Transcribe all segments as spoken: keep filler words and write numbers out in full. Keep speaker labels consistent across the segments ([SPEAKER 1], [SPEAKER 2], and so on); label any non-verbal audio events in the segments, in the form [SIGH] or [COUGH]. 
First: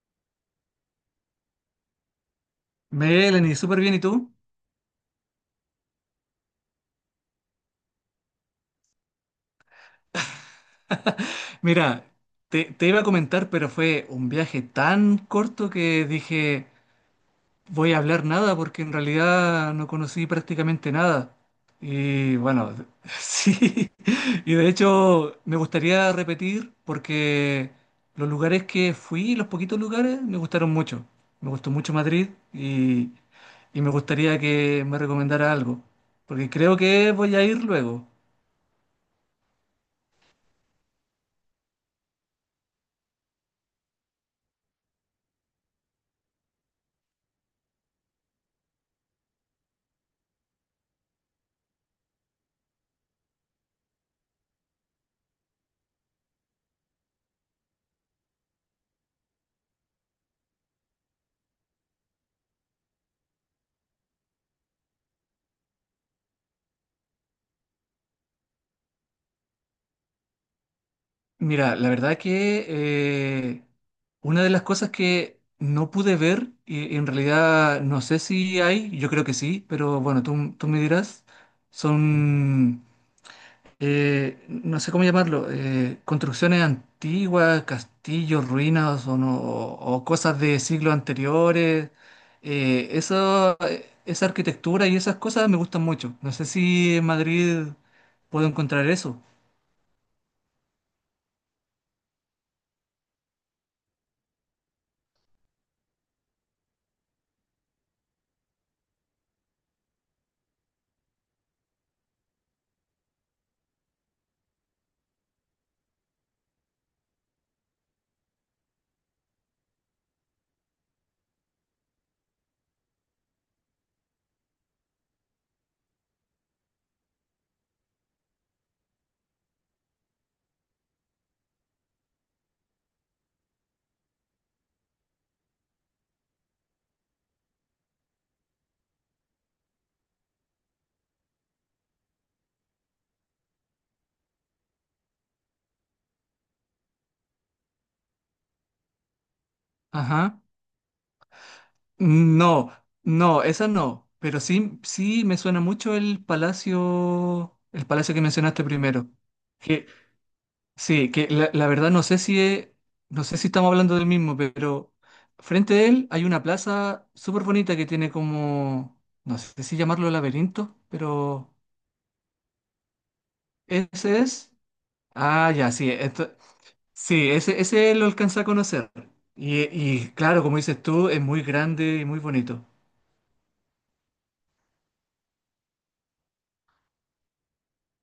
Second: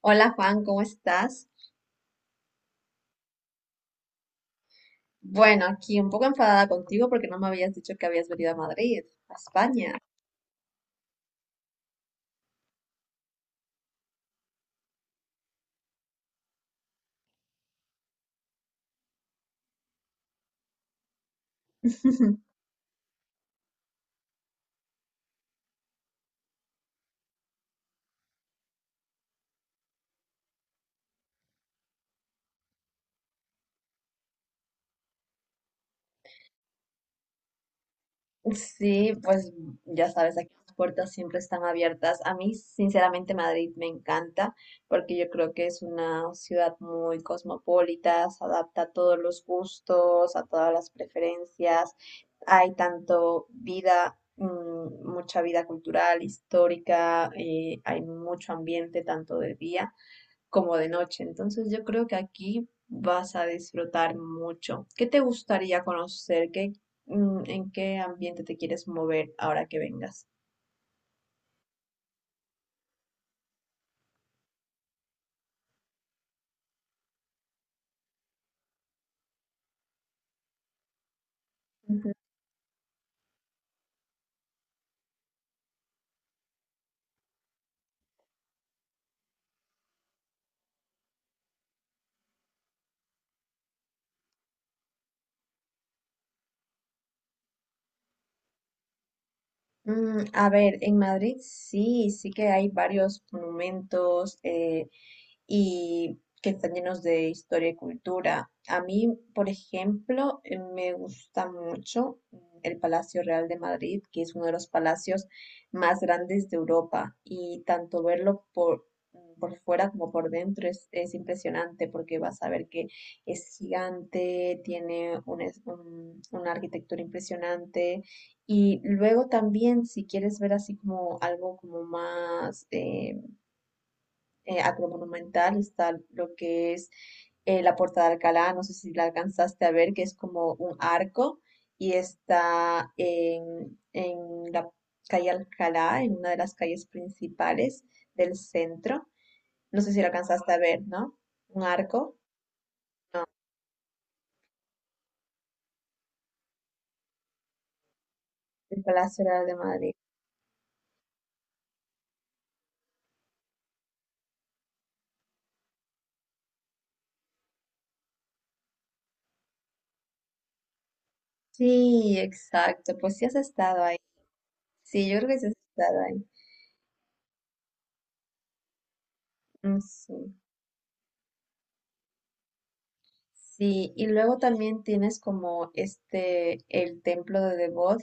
[SPEAKER 1] Hola Juan, ¿cómo estás?
[SPEAKER 2] Melanie, súper bien, ¿y tú?
[SPEAKER 1] Bueno, aquí un poco enfadada contigo porque no me habías dicho que habías venido a Madrid, a España.
[SPEAKER 2] Mira, te, te iba a comentar, pero fue un viaje tan corto que dije, voy a hablar nada porque en realidad no conocí prácticamente nada.
[SPEAKER 1] [LAUGHS]
[SPEAKER 2] Y bueno, [LAUGHS] sí, y de hecho me gustaría repetir porque los lugares que fui, los poquitos lugares, me gustaron mucho. Me gustó mucho Madrid y, y me gustaría que me recomendara algo, porque creo que voy a ir luego.
[SPEAKER 1] Sí, pues ya sabes, aquí las puertas siempre están abiertas. A mí, sinceramente, Madrid me encanta porque yo creo que es una ciudad muy cosmopolita, se adapta a todos los gustos, a todas las preferencias. Hay tanto vida, mm, mucha vida cultural, histórica, eh, hay mucho ambiente tanto de día como de noche. Entonces yo creo que aquí vas a disfrutar mucho. ¿Qué te gustaría conocer? ¿Qué, mm, En qué ambiente te quieres mover ahora que vengas?
[SPEAKER 2] Mira, la verdad que eh, una de las cosas que no pude ver, y en realidad no sé si hay, yo creo que sí, pero bueno, tú, tú me dirás, son, eh, no sé cómo llamarlo, eh, construcciones antiguas, castillos, ruinas o, no- o- o cosas de siglos anteriores. Eh, eso, eh, esa arquitectura y esas cosas me gustan mucho. No sé si en Madrid puedo encontrar eso.
[SPEAKER 1] Mm, a ver, en Madrid sí, sí que hay varios monumentos eh, y que están llenos de historia y cultura. A mí, por ejemplo, eh, me gusta mucho mm, el Palacio Real de Madrid, que es uno de los palacios más grandes de Europa y tanto verlo por, mm, por fuera como por dentro es, es impresionante porque vas a ver que es gigante, tiene un es- un- una arquitectura impresionante y luego también, si quieres ver así como algo como más eh, eh, agromonumental, está lo que es eh, la Puerta de Alcalá, no sé si la alcanzaste a ver, que es como un arco y está en, en la calle Alcalá, en una de las calles principales del centro. No sé si lo
[SPEAKER 2] Ajá.
[SPEAKER 1] alcanzaste a ver, ¿no? Un arco
[SPEAKER 2] No, no, esa no. Pero sí, sí me suena mucho el palacio, el palacio que mencionaste
[SPEAKER 1] del
[SPEAKER 2] primero.
[SPEAKER 1] Palacio Real de
[SPEAKER 2] Que,
[SPEAKER 1] Madrid.
[SPEAKER 2] sí, que la, la verdad no sé si es- no sé si estamos hablando del mismo, pero frente a él hay una plaza súper bonita que tiene como, no sé si llamarlo laberinto, pero
[SPEAKER 1] Sí, exacto, pues sí has estado ahí.
[SPEAKER 2] ese es.
[SPEAKER 1] Sí, yo creo que sí
[SPEAKER 2] Ah,
[SPEAKER 1] has
[SPEAKER 2] ya, sí,
[SPEAKER 1] estado ahí.
[SPEAKER 2] esto- sí, ese, ese lo alcanza a conocer. Y,
[SPEAKER 1] Mm,
[SPEAKER 2] y
[SPEAKER 1] Sí.
[SPEAKER 2] claro, como dices tú, es muy grande y muy bonito.
[SPEAKER 1] Sí, y luego también tienes como este, el templo de Devot,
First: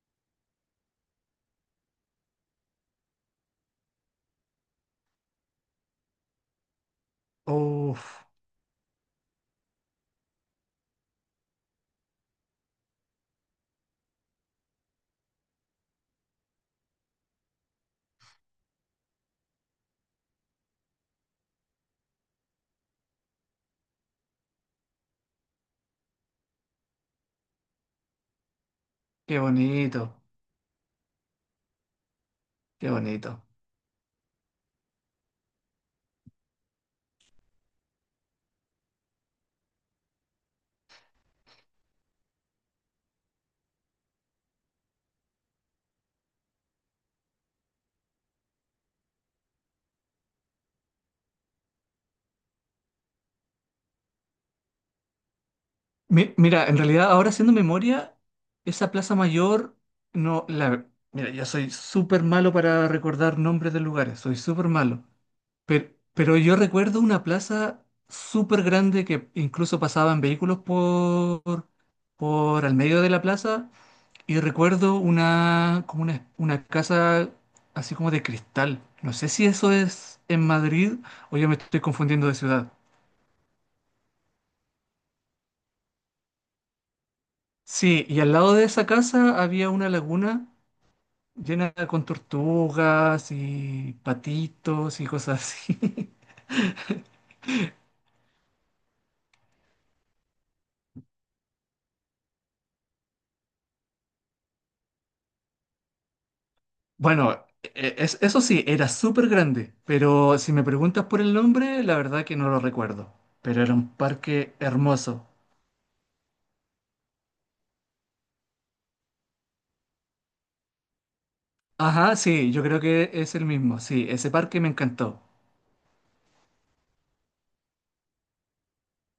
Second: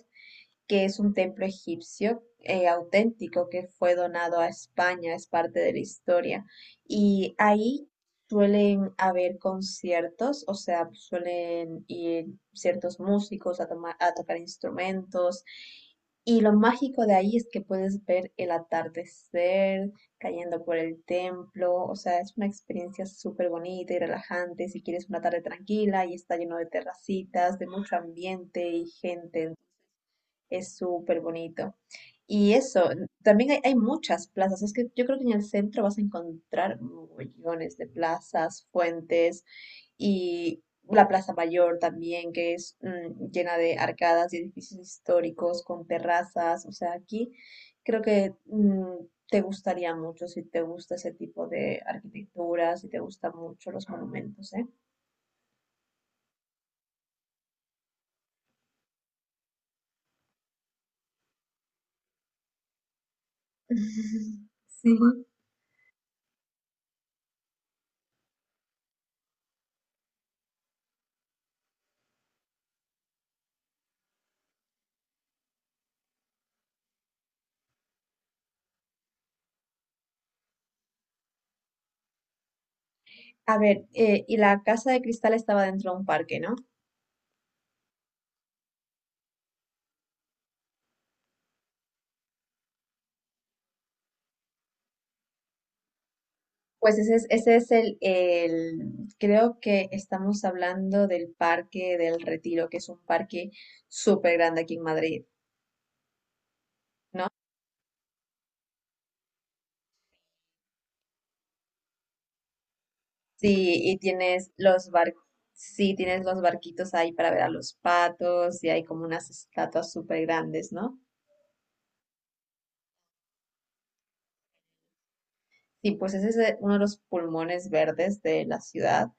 [SPEAKER 1] que es un templo egipcio eh, auténtico que fue donado a España, es parte de la historia. Y ahí
[SPEAKER 2] Uf,
[SPEAKER 1] suelen haber conciertos, o sea, suelen ir ciertos músicos a, toma- a tocar instrumentos. Y lo mágico de ahí es que puedes ver el atardecer cayendo por el templo, o sea, es una experiencia súper bonita y relajante si quieres una tarde tranquila y está lleno de terracitas, de mucho ambiente y
[SPEAKER 2] qué
[SPEAKER 1] gente,
[SPEAKER 2] bonito.
[SPEAKER 1] es súper bonito. Y eso,
[SPEAKER 2] Qué bonito.
[SPEAKER 1] también hay, hay muchas plazas. Es que yo creo que en el centro vas a encontrar millones de plazas, fuentes y la Plaza Mayor también, que es mm, llena de arcadas y edificios históricos con terrazas. O sea, aquí creo que mm, te gustaría mucho si te gusta ese tipo de arquitectura, si te gustan mucho los monumentos, ¿eh?
[SPEAKER 2] Mi- mira, en realidad ahora haciendo memoria, esa Plaza Mayor, no, la, mira, yo soy súper malo para recordar nombres de lugares, soy
[SPEAKER 1] [LAUGHS]
[SPEAKER 2] súper
[SPEAKER 1] Sí.
[SPEAKER 2] malo. Pero, pero yo recuerdo una plaza súper grande que incluso pasaban vehículos por, por al medio de la plaza y recuerdo una, como una, una casa así como de cristal. No sé si eso es en Madrid o yo me estoy confundiendo de ciudad.
[SPEAKER 1] A ver, eh, y la Casa de Cristal estaba dentro de un parque, ¿no?
[SPEAKER 2] Sí, y al lado de esa casa había una laguna llena con tortugas y patitos y cosas así. [LAUGHS]
[SPEAKER 1] Pues ese es, ese es el, el- creo que estamos hablando del Parque del Retiro, que es un parque súper grande aquí en Madrid, ¿no?
[SPEAKER 2] Bueno, e- es- eso sí, era súper grande, pero si me preguntas por el nombre, la verdad que no lo recuerdo. Pero era
[SPEAKER 1] Sí,
[SPEAKER 2] un
[SPEAKER 1] y tienes
[SPEAKER 2] parque
[SPEAKER 1] los bar,
[SPEAKER 2] hermoso.
[SPEAKER 1] sí, tienes los barquitos ahí para ver a los patos y hay como unas estatuas súper grandes, ¿no?
[SPEAKER 2] Ajá, sí, yo creo que es el mismo. Sí, ese parque me encantó.
[SPEAKER 1] Sí, pues ese es, eh, uno de los pulmones verdes de la ciudad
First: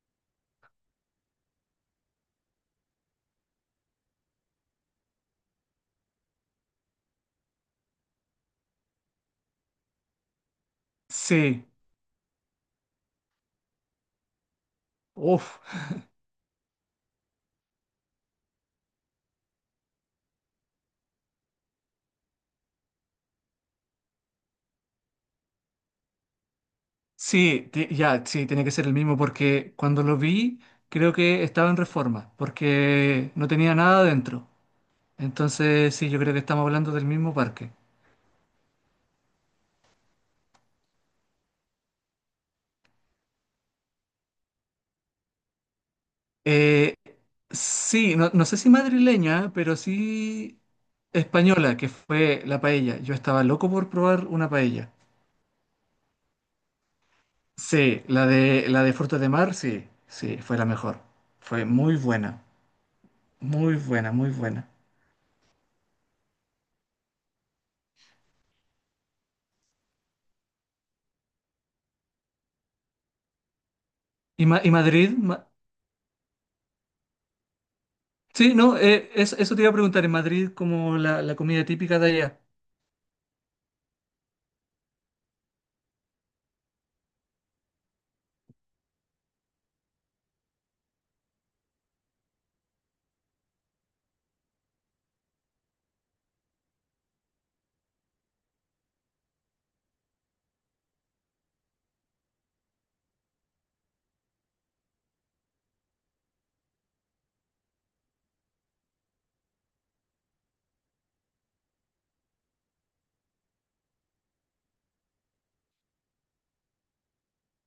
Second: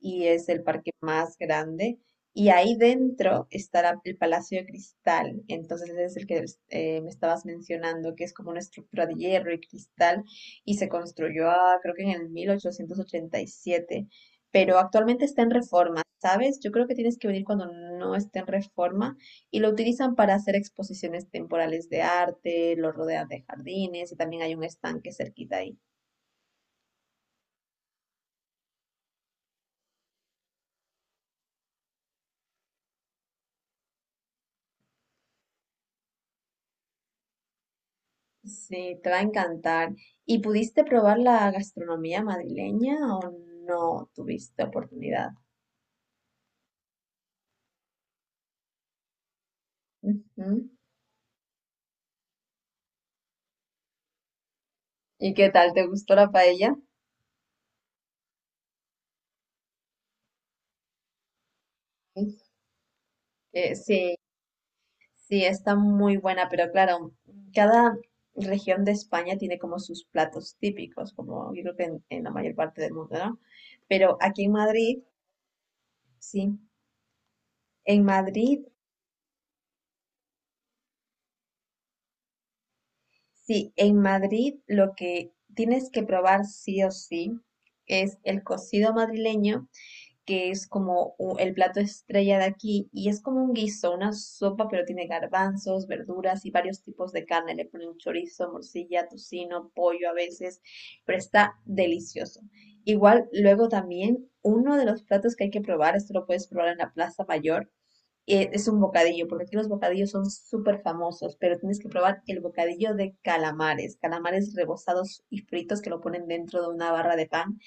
[SPEAKER 1] y es el parque más grande. Y ahí dentro está la- el Palacio de Cristal. Entonces ese es el que eh, me estabas mencionando, que es como una estructura de hierro y cristal y se construyó,
[SPEAKER 2] Sí,
[SPEAKER 1] ah, creo que en el mil ochocientos ochenta y siete. Pero actualmente está en
[SPEAKER 2] uff.
[SPEAKER 1] reforma, ¿sabes? Yo creo que tienes que venir cuando no esté en reforma y lo utilizan para hacer exposiciones temporales de arte, lo rodean de jardines y también hay un estanque cerquita ahí.
[SPEAKER 2] Sí, ti- ya, sí, tiene que ser el mismo porque cuando lo vi, creo que estaba en reforma, porque no tenía nada dentro. Entonces, sí, yo creo que estamos hablando del mismo parque.
[SPEAKER 1] Sí, te va a encantar. ¿Y pudiste probar la gastronomía madrileña o no tuviste oportunidad?
[SPEAKER 2] Eh, sí, no, no sé si madrileña, pero sí
[SPEAKER 1] Ujú.
[SPEAKER 2] española, que fue la paella. Yo estaba loco por probar una paella.
[SPEAKER 1] ¿Y qué tal? ¿Te gustó la paella?
[SPEAKER 2] Sí, la de, la de frutos de mar, sí, sí, fue la mejor. Fue muy buena,
[SPEAKER 1] Sí, Eh,
[SPEAKER 2] muy buena,
[SPEAKER 1] sí,
[SPEAKER 2] muy buena.
[SPEAKER 1] sí, está muy buena, pero claro, cada región de España tiene como sus platos típicos, como yo creo que en, en la mayor parte del mundo, ¿no? Pero aquí
[SPEAKER 2] ¿Y,
[SPEAKER 1] en
[SPEAKER 2] Ma- y
[SPEAKER 1] Madrid,
[SPEAKER 2] Madrid? Ma-
[SPEAKER 1] sí, en
[SPEAKER 2] sí,
[SPEAKER 1] Madrid,
[SPEAKER 2] no, eh, eso, eso te iba a preguntar, ¿en Madrid como la, la comida típica de allá?
[SPEAKER 1] sí, en Madrid lo que tienes que probar sí o sí es el cocido madrileño, que es como u- el plato estrella de aquí y es como un guiso, una sopa, pero tiene garbanzos, verduras y varios tipos de carne. Le ponen chorizo, morcilla, tocino, pollo a veces, pero está delicioso. Igual, luego también, uno de los platos que hay que probar, esto lo puedes probar en la Plaza Mayor, eh, es un bocadillo, porque aquí los bocadillos son súper famosos, pero tienes que probar el bocadillo de calamares, calamares rebozados y fritos que lo ponen dentro de una barra de pan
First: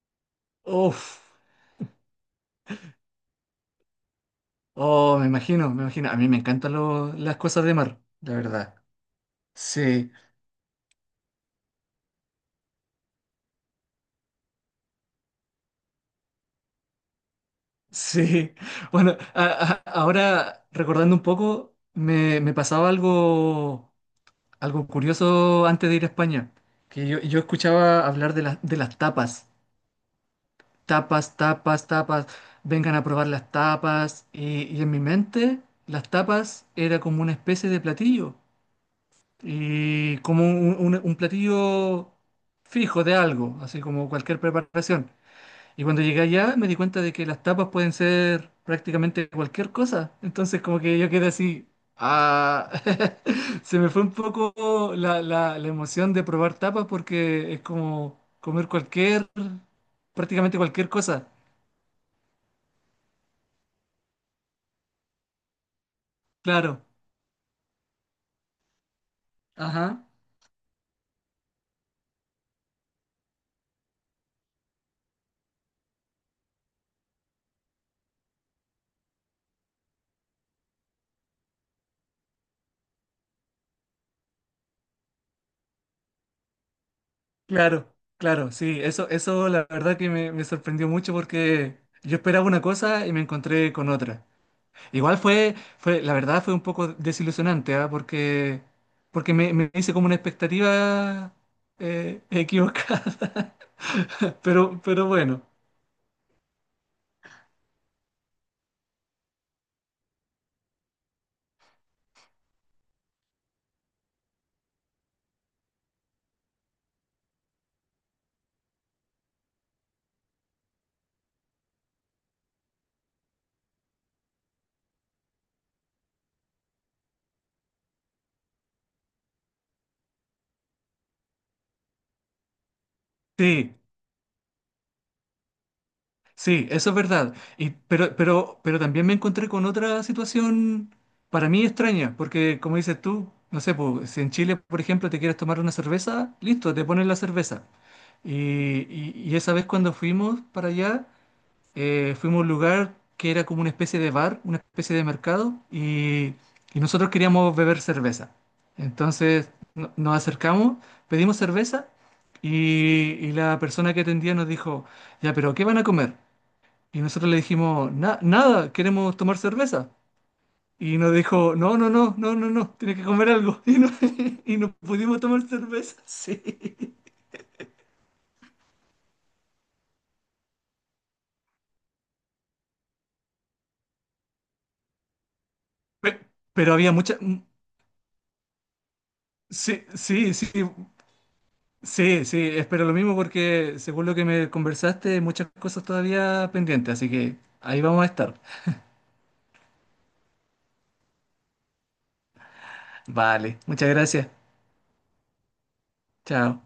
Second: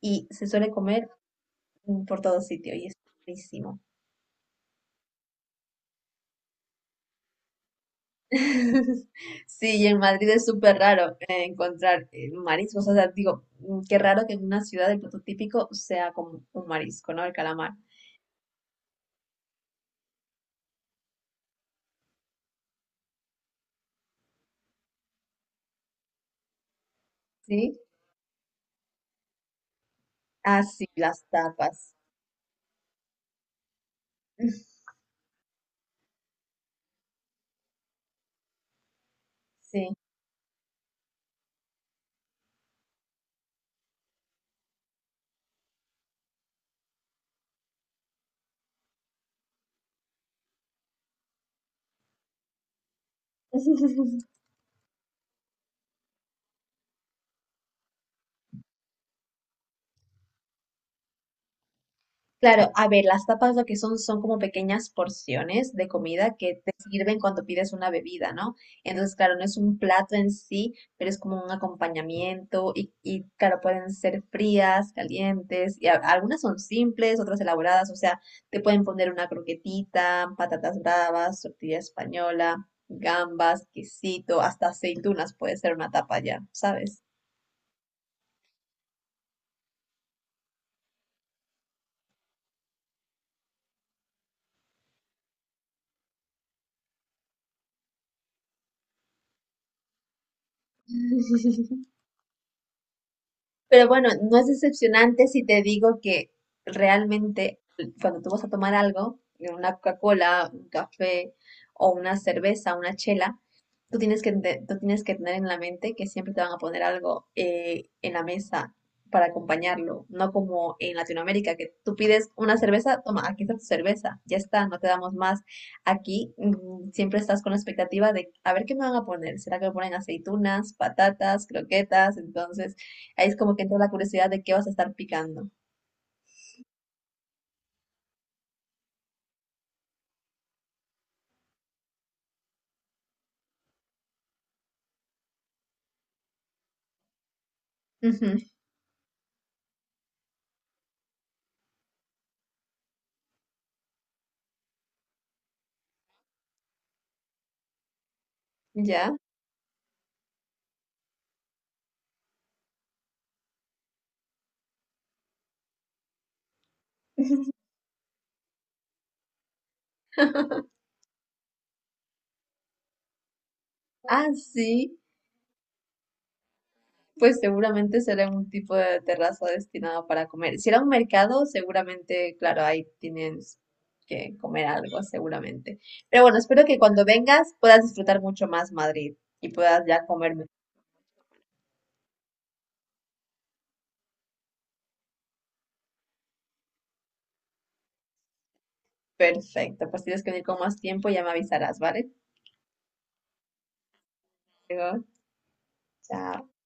[SPEAKER 1] y se suele
[SPEAKER 2] Uf,
[SPEAKER 1] comer mm, por todo sitio y es buenísimo.
[SPEAKER 2] oh, me imagino, me imagino. A mí me encantan lo- las cosas de mar, la verdad.
[SPEAKER 1] [LAUGHS] Sí, y en
[SPEAKER 2] Sí.
[SPEAKER 1] Madrid es súper raro eh, encontrar eh, mariscos. O sea, digo, mm, qué raro que en una ciudad el plato típico sea como un marisco, ¿no? El calamar.
[SPEAKER 2] Sí, [LAUGHS] bueno, a- a- ahora recordando un poco, me, me pasaba algo, algo curioso antes de ir a España, que yo, yo
[SPEAKER 1] Sí.
[SPEAKER 2] escuchaba hablar de, las de las tapas,
[SPEAKER 1] Ah, sí, las
[SPEAKER 2] tapas, tapas,
[SPEAKER 1] tapas.
[SPEAKER 2] tapas, vengan a probar las tapas, y, y
[SPEAKER 1] [LAUGHS]
[SPEAKER 2] en mi mente las tapas era como una especie de platillo,
[SPEAKER 1] Sí.
[SPEAKER 2] y como un, un un platillo fijo de algo, así como cualquier preparación. Y cuando llegué allá me di cuenta de que las tapas pueden ser prácticamente cualquier cosa. Entonces como que yo quedé así, ah, [LAUGHS] se me fue un
[SPEAKER 1] [LAUGHS]
[SPEAKER 2] poco la, la- la emoción de probar tapas porque es como comer cualquier, prácticamente cualquier cosa.
[SPEAKER 1] Claro, a ver, las tapas lo que son son como pequeñas porciones de comida que te
[SPEAKER 2] Claro,
[SPEAKER 1] sirven cuando pides una bebida, ¿no? Entonces, claro, no es un
[SPEAKER 2] ajá,
[SPEAKER 1] plato en sí, pero es como un acompañamiento y, y, claro, pueden ser frías, calientes, y a- algunas son simples, otras elaboradas, o sea, te pueden poner una croquetita, patatas bravas, tortilla española, gambas, quesito, hasta aceitunas puede ser una tapa ya, ¿sabes?
[SPEAKER 2] claro, claro, sí, eso, eso la verdad que me, me sorprendió mucho porque yo esperaba una cosa y me encontré con otra. Igual fue, fue, la verdad fue un poco desilusionante, ¿ah? Porque, porque me, me hice como una expectativa
[SPEAKER 1] [LAUGHS]
[SPEAKER 2] eh, equivocada. [LAUGHS]
[SPEAKER 1] Pero bueno, no es
[SPEAKER 2] Pero, pero
[SPEAKER 1] decepcionante
[SPEAKER 2] bueno,
[SPEAKER 1] si te digo que realmente cuando tú vas a tomar algo, una Coca-Cola, un café o una cerveza, una chela, tú tienes que, te- tú tienes que tener en la mente que siempre te van a poner algo eh, en la mesa para acompañarlo, no como en Latinoamérica, que tú pides una cerveza, toma, aquí está tu cerveza, ya está, no te damos más. Aquí mm, siempre estás con la expectativa de a ver qué me van a poner, ¿será que me ponen aceitunas, patatas, croquetas? Entonces, ahí es como que
[SPEAKER 2] sí,
[SPEAKER 1] entra la curiosidad de qué vas a estar picando.
[SPEAKER 2] sí, eso es verdad. Y, pero, pero, pero también me encontré con otra situación para mí extraña, porque como dices tú, no sé, pues, si en Chile, por ejemplo, te quieres tomar una cerveza, listo, te ponen la cerveza. Y,
[SPEAKER 1] Ujú.
[SPEAKER 2] y, y esa vez cuando fuimos para allá... eh, fuimos a un lugar que era como una especie de bar, una especie de mercado, y, y nosotros queríamos beber cerveza.
[SPEAKER 1] ¿Ya?
[SPEAKER 2] Entonces no- nos acercamos, pedimos cerveza, y, y la persona que atendía nos dijo, ya, pero ¿qué van a comer? Y nosotros le dijimos, "Na- nada, queremos tomar cerveza". Y nos dijo, no, no, no, no, no, no, tienes que comer algo. [LAUGHS] Y no,
[SPEAKER 1] Ah,
[SPEAKER 2] y
[SPEAKER 1] sí.
[SPEAKER 2] no pudimos tomar cerveza, [LAUGHS] sí.
[SPEAKER 1] Pues seguramente será un tipo de terraza destinado para comer. Si era un mercado, seguramente, claro, ahí tienes que comer algo, seguramente.
[SPEAKER 2] Pe-
[SPEAKER 1] Pero bueno, espero
[SPEAKER 2] Pero
[SPEAKER 1] que
[SPEAKER 2] había
[SPEAKER 1] cuando
[SPEAKER 2] mucha... mm,
[SPEAKER 1] vengas puedas disfrutar mucho más Madrid y puedas
[SPEAKER 2] sí,
[SPEAKER 1] ya
[SPEAKER 2] sí,
[SPEAKER 1] comer.
[SPEAKER 2] sí. Sí, sí, espero lo mismo porque según lo que me conversaste, hay muchas cosas todavía pendientes, así que ahí vamos a estar.
[SPEAKER 1] Perfecto, pues tienes que venir con más tiempo, ya me avisarás, ¿vale?
[SPEAKER 2] Vale, muchas gracias.
[SPEAKER 1] Luego,
[SPEAKER 2] Chao.
[SPEAKER 1] chao.